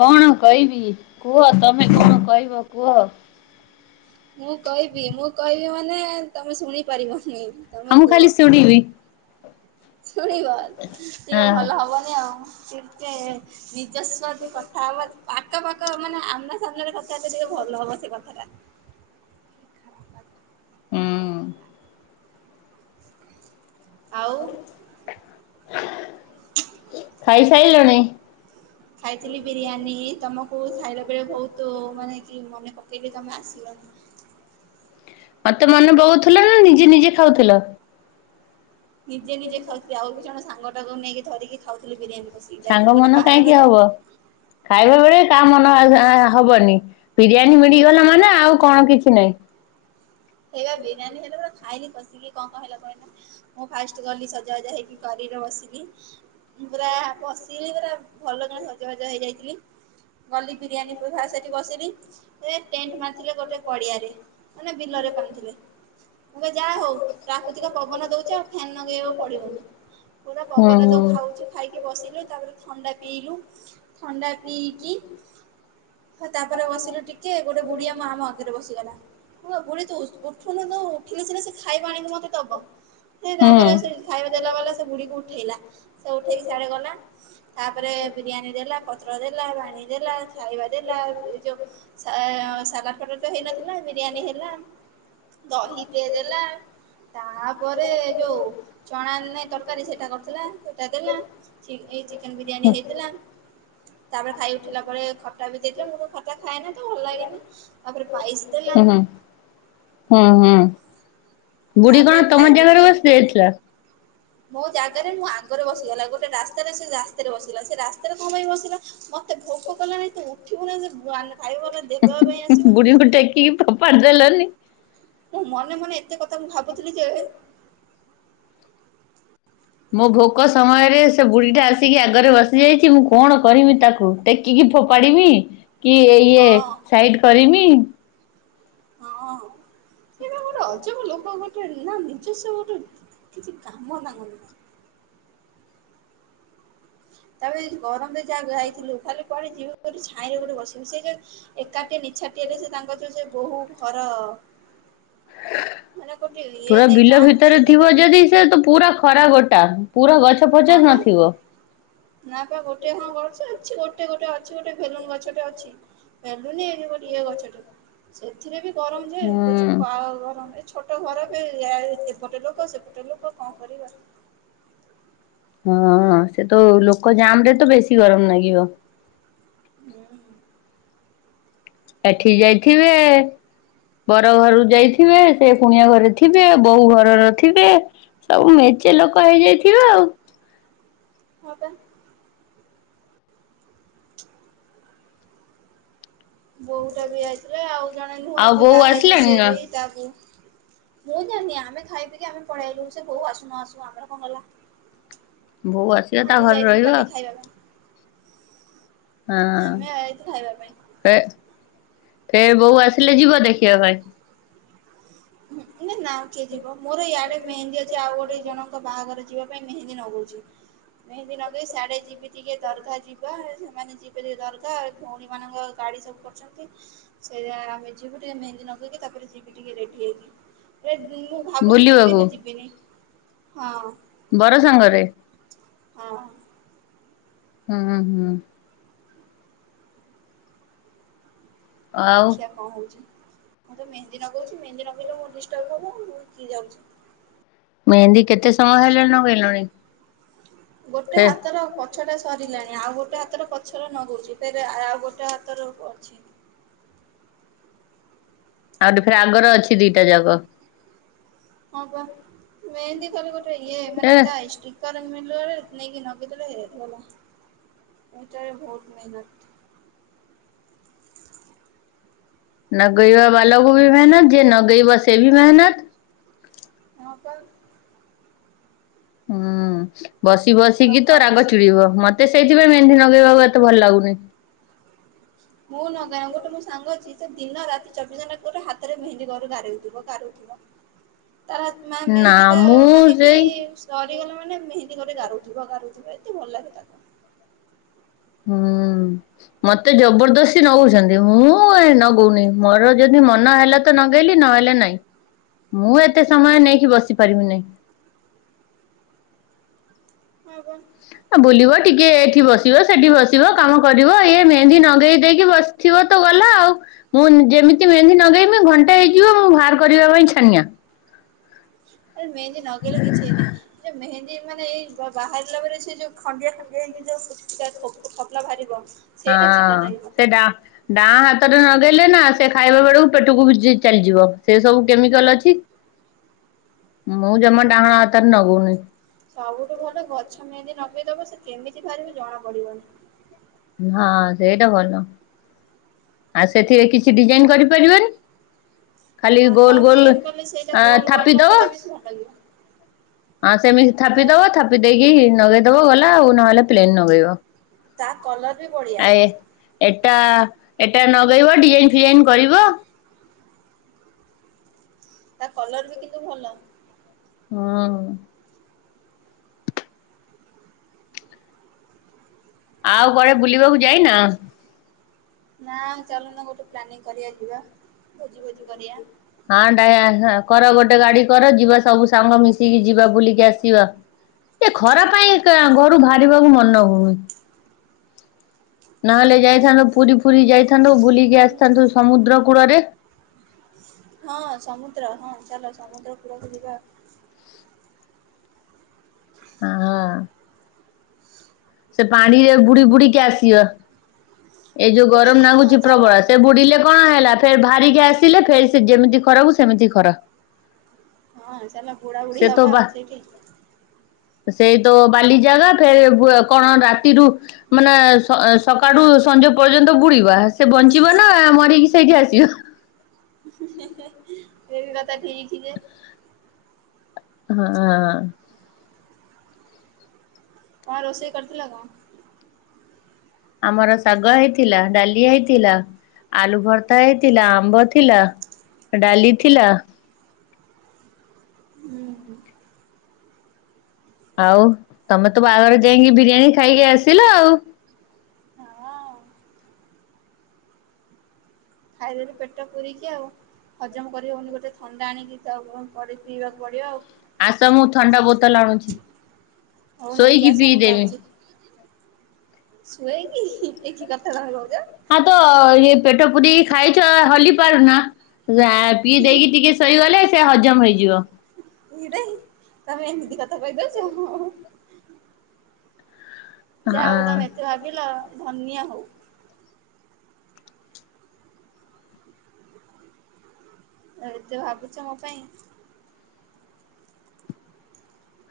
କଣ କହିବି କୁହ ତମେ କଣ କହିବ କୁହ? ମୁଁ କହିବି ମୁଁ କହିବି ମାନେ ତମେ ଶୁଣିପାରିବନି। ହଁ ମୁଁ ଖାଲି ଶୁଣିବି। ଶୁଣିବ ହଁ ଟିକେ ଭଲ ହବନି ଆଉ ଟିକେ ନିଜସ୍ୱତି କଥା ହବା ଆକ ପାକ ମାନେ ଆମ୍ନା ସାମ୍ନାରେ କଥା ହେଲେ ଟିକେ ଭଲ ହବ ସେ କଥାଟା। ଉଁ ଆଉ ଖାଇସାଇଲଣି? ହଁ ଖାଇଥିଲି ବିରିୟାନୀ ତୁମକୁ ଖାଇଲା ବେଳେ ଭୋଉତ ମାନେ କି ମନେ ପକାଇଲି ତମେ ଆସିଲନି। ମତେ ମନେ ପକଉଥିଲ ନା ନିଜେ ନିଜେ ଖାଉଥିଲ। ନିଜେ ନିଜେ ଖାଉଥିଲି ଆଉ ବି ଜଣେ ସାଙ୍ଗଟାକୁ ନେଇକି ଧରିକି ଖାଉଥିଲି ବିରିୟାନୀ। କଷିକି ସାଙ୍ଗ ଯାଇଥିଲି ଗୋଟେ ମନ କାହିଁକି ବାହାଘରରେ ହବ। ଖାଇବା ବେଳେ କାହା ମନ ହବନି ବିରିୟାନୀ ମିଳିଗଲା ମାନେ ଆଉ କଣ କିଛି ନାଇଁ। ସେଇଆ ବିରିୟାନୀ ହେଲେ ପୁରା ଖାଇକି କସିକି କଁ କଁ ହେଲ କହିଲ। ମୁଁ ଫାଷ୍ଟ ଗଲି ସଜା ବାଜ ହେଇକି କରିରେ ବସିଲି। ମୁଁ ପୁରା ପସିଗଲି ପୁରା ଭଲ କିଣା ସଜ ବାଜ ହେଇଥିଲି। ଗଲି ବିରିୟାନୀ [unintelligible] ସେଇଠି ବସିଲି। ସେ ଟେଣ୍ଟ ମାରିଥିଲେ ଗୋଟେ ପଡିଆରେ ମାନେ ବିଲରେ। ମୁଁ କହିଲି ଯାହା ହଉ ପ୍ରାକୃତିକ ପବନ ଦୋଉଚ ଆଉ ଫ୍ୟାନ୍ ନଗେଇବାକୁ ପଡିବନି ପୁରା ହୁଁ ପବନ ହୁଁ ଯୋଉ ଖାଉଚି। ଖାଇକି ବସିଲୁ ତାପରେ ଥଣ୍ଡା ପିଇଲୁ ଥଣ୍ଡା ପିଇକି ହଁ ତାପରେ ବସିଲୁ ଟିକିଏ ଗୋଟେ ବୁଢୀ ଆମ ଆମ ଆଗରେ ବସିଗଲା ମୁଁ ବୁଢୀ ତୁ ଉ ଉଠୁନୁ ତୁ ଉଠିଲେ ସିନା ସିଏ ଖାଇବା ଆଣିକି ମତେ ଦବ। ସେ ହୁଁ। ତାପରେ ସେ ଖାଇବା ଦେଲା ବାଲା ସେ ବୁଢୀକୁ ଉଠେଇଲା ସେ ଉଠେଇକି ସିଆଡେ ଗଲା। ତାପରେ ବିରିୟାନୀ ଦେଲା ପତ୍ର ଦେଲା ପାଣି ଦେଲା ଥାଳି ବାଢିଲା ଏ ଯୋଉ ସା ସାଲାଡ଼ ଫାଲାଡ ତ ହେଇନଥିଲା ବିରିୟାନୀ ହେଲା। ଦହିଟେ ଦେଲା। ତାପରେ ଯୋଉ ଚଣାଆଣଲେ ତରକାରୀ ସେଇଟା କରିଥିଲା ସେଇଟା ଦେଲା। ଚିଲି ଚିକେନ ବିରିୟାନୀ ହୁଁ ହେଇଥିଲା। ତାପରେ ଖାଇ ଉଠିଲା ପରେ ଖଟା ବି ଦେଇଥିଲା ମୁଁ ତ ଖଟା ଖାଏନା ତ ଭଲ ଲାଗେନା। ତାପରେ ପାଇସ ଦେଲା। ହୁଁ ହୁଁ ହୁଁ ବୁଢୀ ତାପରେ କଣ ତମ ଖାଇବି କି ଜାଗାରେ ବସି ଯାଇଥିଲା। ମୋ ଜାଗାରେ ମୁଁ ଆଗରେ ବସିଗଲା, ଗୋଟେ ରାସ୍ତାରେ ସିଏ ରାସ୍ତାରେ ବସିଗଲା, ସେ ରାସ୍ତାରେ କଣ ପାଇଁ ବସିଲା? ମ ମତେ ଭୋକ କଲାଣି, ତୁ ଉଠିବୁନି ଯେ ଆମେ ଖାଇବୁ ବୋଲେ ହୁଁ-ହୁଁ-ହୁଁ-ହୁଁ, ବୁଢ଼ୀକୁ ଟେକିକି ଫୋପାଡ଼ି ଦେଲନି? ମୁଁ ମନେ ମନେ ଏତେ କଥା ମୁଁ ଭାବୁଥିଲି ଯେ ମୋ ଭୋକ ସମୟରେ ସେ ବୁଢୀଟା ଆସିକି ଆଗରେ ବସି ଯାଇଛି, ମୁଁ କଣ କରିମି ତାକୁ ଟେକିକି ଫୋପାଡ଼ିମି, କି ଇଏ ହଁ ସାଇଡ କରିମି? ହଁ। ଇଏ ବା ଗୋଟେ ଅଜବ ଲୋକ ଗୋଟେ ନା ନିଜସ୍ୱ ଗୋଟେ କିଛି କାମ ତାଙ୍କର ନାହିଁ। ତାପ ଯଦି ଗରମରେ ଯାହା ଯାଇଥିଲୁ, ଖାଲି କୁଆଡ଼େ ଯିବୁ ବୋଲି ଛାଇଁରେ ଗୋଟେ ବସିବୁ। ସେ ଯା ଏକାଟିଏ ନିଛାଟିଏରେ ସେ ତାଙ୍କର ସେ ଯୋଉ ସେ ବୋହୂ ଘର ମାନେ ଗୋଟେ ଇଏ ପୁରା ନାହିଁ ବିଲ ଗାଁ ଭିତରେ ସେଇଟା ଥିବ ଯଦି ସେ ତ ପୁରା ଖରା ଗୋଟା, ପୁରା ଗଛ ପଛ ହଁ ପା ନଥିବ। ନା ବା ଗୋଟେ କଣ ଗଛ ଅଛି, ଗୋଟେ ଗୋଟେ ଅଛି ଗୋଟେ ଭେଲୁନ ଗଛଟେ ଅଛି ମେଲୁନି ଏ ଗୋଟିଏ ଗଛଟୁ, ସେଥିରେ ବି ଗରମ ଯେ ହୁଁ [unintelligible] ଗରମ ଛୋଟ ଘର ବି, ଆ ଏପଟେ ଲୋକ, ସେପଟେ ଲୋକ, କଣ କରିବ? ହଁ, ସେ ତ ଲୋକ ଜାମରେ ତ ବେଶୀ ଗରମ ନାଗିବ। ହୁଁ। କାଠେଇ ଯାଇଥିବେ ବର ଘରୁ ଯାଇଥିବେ, ସିଏ କୁଣିଆ ଘରେ ଥିବେ, ବୋହୂ ଘରର ଥିବେ ସବୁ ମେଞ୍ଚେ ଲୋକ ହେଇଯାଇଥିବ ଆଉ। ହଁ, ବା। [inaudible] ବୋହୂଟା ବି ଆଇଥିଲା, ଆଉ ଜଣେ ନୁହଁ ଆଉ ଯିଏ ବୋଉ ବାହା ହେଇଛି ଆସିଲାଣି ସେ ନା? ବି ତାକୁ ମୁଁ ଜାଣିନି, ଆମେ ଖାଇ ପିଇକି ଆମେ ପଳେଇଆଇଲୁ। ସେ ବୋହୂ ଆସୁ ନ ଆସୁ ଆମର କଣ ଗଲା? ବୋଉ ଆସିବ ତା ଆମେ ଘରେ ଯାଇଥିଲୁ ରହିବ ପାର୍ଟିକି ଖାଇବା ପାଇଁ। ହଁ ଆମେ ଯାଇଥିଲୁ ଖାଇବା ପାଇଁ ହଁ। ଫେ ଫେର ବୋହୂ ଆସିଲେ ଯିବ ଦେଖିବା ପାଇଁ? ହୁଁ ଏ ନା କିଏ ଯିବ? ମୋର ଇଆଡେ ମେହେନ୍ଦୀ ଅଛି ଆଉ ଗୋଟେ ଜଣଙ୍କ ବାହାଘର ଯିବା ପାଇଁ ମେହେନ୍ଦୀ ନଗଉଛି। ମେହନ୍ଦି ନଗେଇ ସାଡେ ଯିବି ଟିକେ ଦରଘା ଯିବା, ସେମାନେ ଯିବେ ଟିକେ ଦରଘା, ଭଉଣୀମାନଙ୍କ ଗାଡି ସବୁ କରିଛନ୍ତି। ସେଇରା ଆମେ ଯିବୁ ଟିକେ ମେହେନ୍ଦୀ ନଗେଇକି, ତାପରେ ଯିବୁ କି ଟିକେ ରେଡି ହେଇକି। ଏ ମୁଁ ଭାବୁଛି ଯିବି ବୁଲିବାକୁ ନା ଯିବିନି? ହଁ। ବର ସାଙ୍ଗରେ? ହଁ। ହୁଁ, ହୁଁ। ଆଉ ଦେଖିଆ କଣ ହଉଛି? ମୁଁ ତ ମେହେନ୍ଦୀ ନଗଉଛି, ମେହେନ୍ଦୀ ନଗେଇଲେ ମୋର ଡିଷ୍ଟର୍ବ ହବ ଆଉ ମୁଁ କିଏ ଯାଉଛି। ମେହେନ୍ଦୀ କେତେ ସମୟ ହେଲାଣି ନଗେଇଲଣି? ଗୋଟେ ଫେ ହାତର ପଛଟା ସରିଲାଣି। ଆଉ ଗୋଟେ ହାତର ପଛର ନଗଉଛି, ଫେରେ ଆଉ ଗୋଟେ ହାତର ଅଛି। ଆଉ ଗୋଟେ ଫେରେ ଆଗର ଅଛି ଦିଟା ଯାକ। ହଁ ବା, ମେହେନ୍ଦୀ ଖାଲି ଗୋଟେ ଇଏ ଏ ମାନେ ତା ଷ୍ଟିକ ତାର ମିିଲରେ ନେଇକି ନଗେଇ ଦେଲେ ହେଇଗଲା, ଏଟାରେ ବହୁତ ମେହନତ। ନଗେଇବା ବାଲାକୁ ବି ମେହନତ, ଯିଏ ନଗେଇବ ସିଏ ବି ମେହନତ ହଁ ପା। ହୁଁ, ବସି ଆଉ ବସିକି ତ ରାଗ କରିଛି। ଚିଡିବ। ମତ୍ ତ ସେଇଥିପାଇଁ ମେହେନ୍ଦି ନଗେଇବାକୁ ଏତେ ଭଲ ଲାଗୁନି। ମୁଁ ନଗାଏ, ଗୋଟେ ମୋ ସାଙ୍ଗ ଅଛି, ସେ ଦିନ ରାତି ଚବିଶ ଘଣ୍ଟା ପରେ ହାତରେ ମେହେନ୍ଦି ଘରୁ ଗାରଉଥିବ ଗାରଉଥିବ। ତାର ଆତ୍ମା ନା ମେହେନ୍ଦି ତ ମୁଁ ମାନେ କି ସେଇ ସରିଗଲେ ମାନେ ମେହେନ୍ଦୀ କରି ଗାରୁଉଥିବ, ଗାରୁଉଥିବ ଏତେ ଭଲ ଲାଗେ ତାକୁ। ହୁଁ, ମତେ ଜବରଦସ୍ତି ନଗଉଛନ୍ତି। ମୁଁ ମୁଁ ଏ ନଗଉନେଇ, ମୋର ଯଦି ମନ ହେଲା ତ ନଗେଇଲି ନହେଲେ ନାଇଁ। ମୁଁ ଏତେ ସମୟ ନେଇକି ବସି ପାରିବି ନାହିଁ। ହୁଁ ହୁଁ। ଆ ବୁଲିବ ଟିକେ ଏଠି ବସିବ ସେଠି ବସି ଥିବ କାମ କରିବ। ଇଏ ମେହେନ୍ଦି ନଗେଇ ଦେଇକି ବସିଥିବ ତ ଗଲା ଆଉ ମୁଁ ଯେମିତି ମେହେନ୍ଦି ନଗାଇମି ଘଣ୍ଟା ହେଇଯିବ ମୁଁ ବାହାର କରିବା ପାଇଁ ଛାନିଆ। ଏ ମେହେନ୍ଦି ନଗେଇଲେ କିଛି ନାହିଁ। ସେ ମେହେନ୍ଦୀ ମାନେ ଏଇ ବାହାରିଲା ପରେ, ସେ ଯୋଉ ଖଣ୍ଡିଆ ଖଣ୍ଡିଆ ହେଇକି ଯୋଉ ଖୋପ ଖପଲା ବାହାରିବ। ହଁ ସେଇଟା ଚିଡା ଲାଗେ ମତେ ସେଟା ଡାଁହଣ ହାତରେ ନଗେଇଲେ ନା ସେ ଖାଇବା ବେଳକୁ ପେଟକୁ ଯି ଚାଲିଯିବ। ସେ ସବୁ କେମିକାଲ ଅଛି। [inaudible] ମୁଁ ହଁ ଜମା ପା ଡାହାଣ ହାତରେ ନଗଉନି। ସବୁଠୁ ଭଲ, ଗଛ ମେହେନ୍ଦି ନଗେଇଦବ ସେ କେମିତି ବାହାରିବ ଜଣା ପଡିବନି। ହଁ ସେଇଟା ଭଲ। ଆ ସେଥିରେ କିଛି ଡିଜାଇନ କରିପାରିବନି। ଖାଲି ଧାନ ଗୋଲ ଗୋଲ ଡିଜାଇନ କଲେ ସେଇଟା ଗୋଲ ଗୋଲ ଥାପିଦବ। କରିଦେଲେ ବି ଭଲ ଲାଗିବ ହଁ ସେମିତି ହେ ଥାପିଦବ ଥାପି ଦେଇକି ନଗେଇଦବ ଗଲା। ଆଉ ନହେଲେ ପ୍ଲେନ ନଗେଇବ। ତା କଲର ବି ବଢିଆ। ଆ ଏ ଏଟା ଏଟା ଲଗେଇବ ଡିଜାଇନ ଫିଜାଇନ କରିବ। ତା କଲର ବି କିନ୍ତୁ ଭଲ। ହଁ। ଆଉ କୁଆଡ଼େ ବୁଲିବାକୁ ଯାଇନା? ନା ଚାଲୁନ ଗୋଟେ ପ୍ଲାନିଂ କରିବା ଯିବା ଭୋଜି ଫୋଜି କରିବା? ହଁ ଟ କର ଗୋଟେ ଗାଡି କର ଯିବା ସବୁ ସାଙ୍ଗ ମିସି ମିଶିକି ଯିବା ବୁଲିକି ଆସିବା ଏ ଖରା ପାଇଁ ଘରୁ ବାହାରିବାକୁ ମନ ହଉନି। ନହେଲେ ଯାଇଥାନ୍ତୁ ପୁରୀ ଫୁରି ଯାଇଥାନ୍ତୁ ବୁଲିକି ଆସିଥାନ୍ତୁ ସମୁଦ୍ର କୂଳରେ। ହଁ ସମୁଦ୍ର ହଁ ଚାଲ ସମୁଦ୍ର କୁଳକୁ ଯିବା। ହଁ। ସେ ପାଣିରେ ବୁଡି ବୁଡିକି ଆସିବ ଏ ଯୋଉ ବୁଢୀ ଗରମ ହଁ ନାଗୁଛି ଚାଲ ପ୍ରବଳ ସେ ବୁଡିଲେ କଣ ହେଲା ଫେର ବାହାରିକି ଆସିଲେ ଫେର ସେ ଯେମିତି ଖରାକୁ ସେମିତି ଖରା। ହଁ ଚାଲ ବୁଢା ସେ ବୁଢୀ ତ ହବା ବା ଆଉ ସେଇଠି ସେଇ ତ ବାଲି ଜାଗା ଫେର କଣ ରାତିରୁ ମାନେ ସକାଳୁ ସଞ୍ଜ ପର୍ଯ୍ୟନ୍ତ ବୁଡିବା ସେ ବଞ୍ଚିବା ନା ମରିକି ସେଇଠି ଆସିବା। [unintelligible] ସେ ବି କଥା ଠିକ ହି ଯେ ହଁ। କଣ ରୋଷେଇ କରିଥିଲ କଣ? ଆମର ଶାଗ ହେଇଥିଲା ଡାଲି ହେଇଥିଲା। ଆଳୁ ଭର୍ତା ହେଇଥିଲା ଆମ୍ବ ଥିଲା ଡାଲି ଥିଲା। ହୁଁ। ଆଉ ତମେ ତ ବାହାଘର ଯାଇକି ବିରିୟାନୀ ଖାଇକି ଆସିଲ ଆଉ ହଁ। ଖାଇଦେଲି ପେଟ ପୁରିକୁ ଆଉ ହଜମ କରି ହଉନି ଗୋଟେ ଥଣ୍ଡା ଆଣିକି ତା ପିଇବାକୁ ପଡିବ ଆଉ ଆସ ମୁଁ ଥଣ୍ଡା ବୋତଲ ଆଣୁଛି। ହଉ ନେଇକି ଶୋଇକି ଆସ ମୁଁ ପିଇଦେବି ଯାଉଛି। ଶୁଆଇକି ଏକି କଥା ତମେ କହୁଚ? ହଁ ତ ଇ ପେଟ ପୁରିକି ଖାଇଛ ହଲି ପାରୁନା। ଯା ପିଇ ଦେଇକି ଟିକେ ଶୋଇଗଲେ ସେ ହଜମ ହେଇଯିବ। ଇ ରେ ତମେ ଏମିତି କଥା କହି ପାରୁଛ? ହଁ ଯା ହଉ ତମେ ଏତେ ଭାବିଲ ଧନିଆ ହଉ। ଏତେ ଭାବୁଛ ମୋ ପାଇଁ।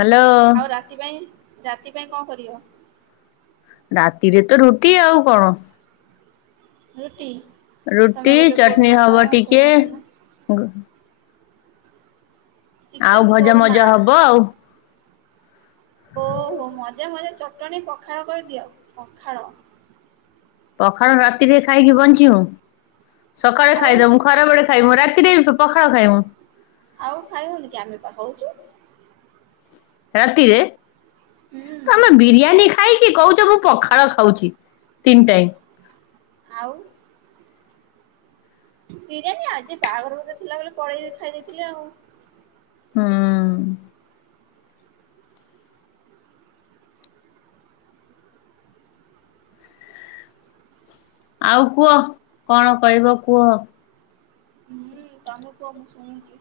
ହାଲୋ। ଆଉ ରାତି ପାଇଁ ରାତି ପାଇଁ କଁ କରିବ। ରାତିରେ ତ ରୁଟି ଆଉ କଁ। ରୁଟି। ତମେ ରୁଟି ଗୋଟେ ଚଟଣି କୋରମା ହବ ଟିକେ। କୋରମା କରୁନ ଆଉ ଚିକେନ ଭଜା କୋରମା ମଜା ହବ ଆଉ। ଓହୋ ମଜା ମଜା ଚଟଣି ପଖାଳ କରିଦିଅ ପଖାଳ। ପଖାଳ ରାତିରେ ଖାଇକି ବଞ୍ଚିବୁ। ସକାଳେ ଆଉ ଖାଇଦବୁ ଖରାବଳେ ଖାଇବୁ ରାତିରେ ପଖାଳ ଖାଇବୁ। ଆଉ ଖାଇ ବୁନି କି ଆମେ ପା ଖାଉଚୁ। ରାତିରେ। ହୁଁ ତମେ ବିରିୟାନୀ ଖାଇକି କହୁଛ ମୁଁ ପଖାଳ ଖାଉଛି ତିନି ଟାଇମ୍। ଆଉ। ବିରିୟାନୀ ଆଜି ବାହାଘର ଗୋଟେ ଥିଲା ବଲି ପଳେଇଲି ଖାଇ ଦେଇ ଥିଲେ ଆଉ। ହୁଁ। ଆଉ କୁହ କଣ କହିବ କୁହ। ହୁଁ ତମେ କୁହ ମୁଁ ଶୁଣୁଛି।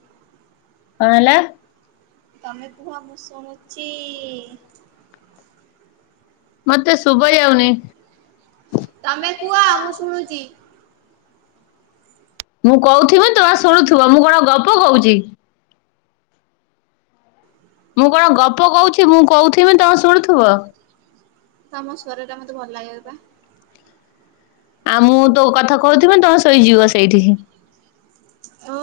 କଁ ହେଲା। ତମେ କୁହ ମୁଁ ଶୁଣୁଛି। ମତେ ଶୁବା ଯାଉନି। ତମେ କୁଅ ମୁଁ ଶୁଣୁଛି। ମୁଁ କହୁଥିବି ତୁମେ ଶୁଣୁଥିବ ମୁଁ କଣ ଗପ କହୁଛି। ମୁଁ କଣ ଗପ କହୁଛି ମୁଁ କଉଥିମି ତମେ ଶୁଣୁଥିବ। ତମ ସ୍ୱର ଟା ମୋତେ ଭଲ ଲାଗେ ବା। ଆଉ ମୁଁ ତୋ କଥା କହୁଥିବି ତମ ଶୋଇ ଯିବ ସେଇଠି।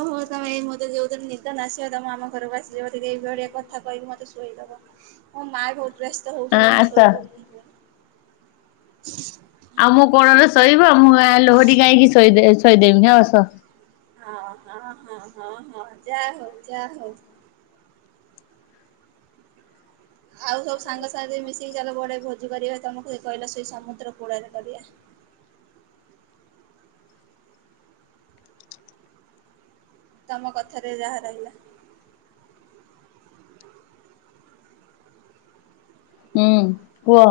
ହଁ ହଉ ତମେ ମତେ ଯୋଉ ଦିନ ନିଦ ନ ଆସିବ ତମେ ଆମ ଘରକୁ ଆସିକି ମତେ ଟିକେ ଏଇଭଳିଆ ଟିକେ କଥା କହକି ମତେ ଶୁଆଇଦବ। ମଁ ମା ବହୁତ ବ୍ୟସ୍ତ ହଁ ହଉଛନ୍ତି ମୁଁ ଆସ। ସୋଇ ପାରୁନି ଯୋଉ ଆଉ ମୋ କୋଳରେ ଶୋଇବ ମୁଁ ଆ ଲୋହରୀ ଗାଇ କି ଶୋଇ ଦେ ଶୋଇଦେମି ହଁ ଆସ। ହଁ ହଁ ହଁ ହଁ ହଁ ଯା ହଉ ଯା ହଉ। ଆଉ ସବୁ ସାଙ୍ଗ ସାଙ୍ଗେ ମିଶିକି ଚାଲ କୁଆଡେ ଭୋଜି କରିବା ତମକୁ ସେ କହିଲ ସେଇ ସମୁଦ୍ର କୂଳରେ କରିବା। ତମ କଥାରେ ଯାହା ରହିଲା। ହୁଁ କୁହ।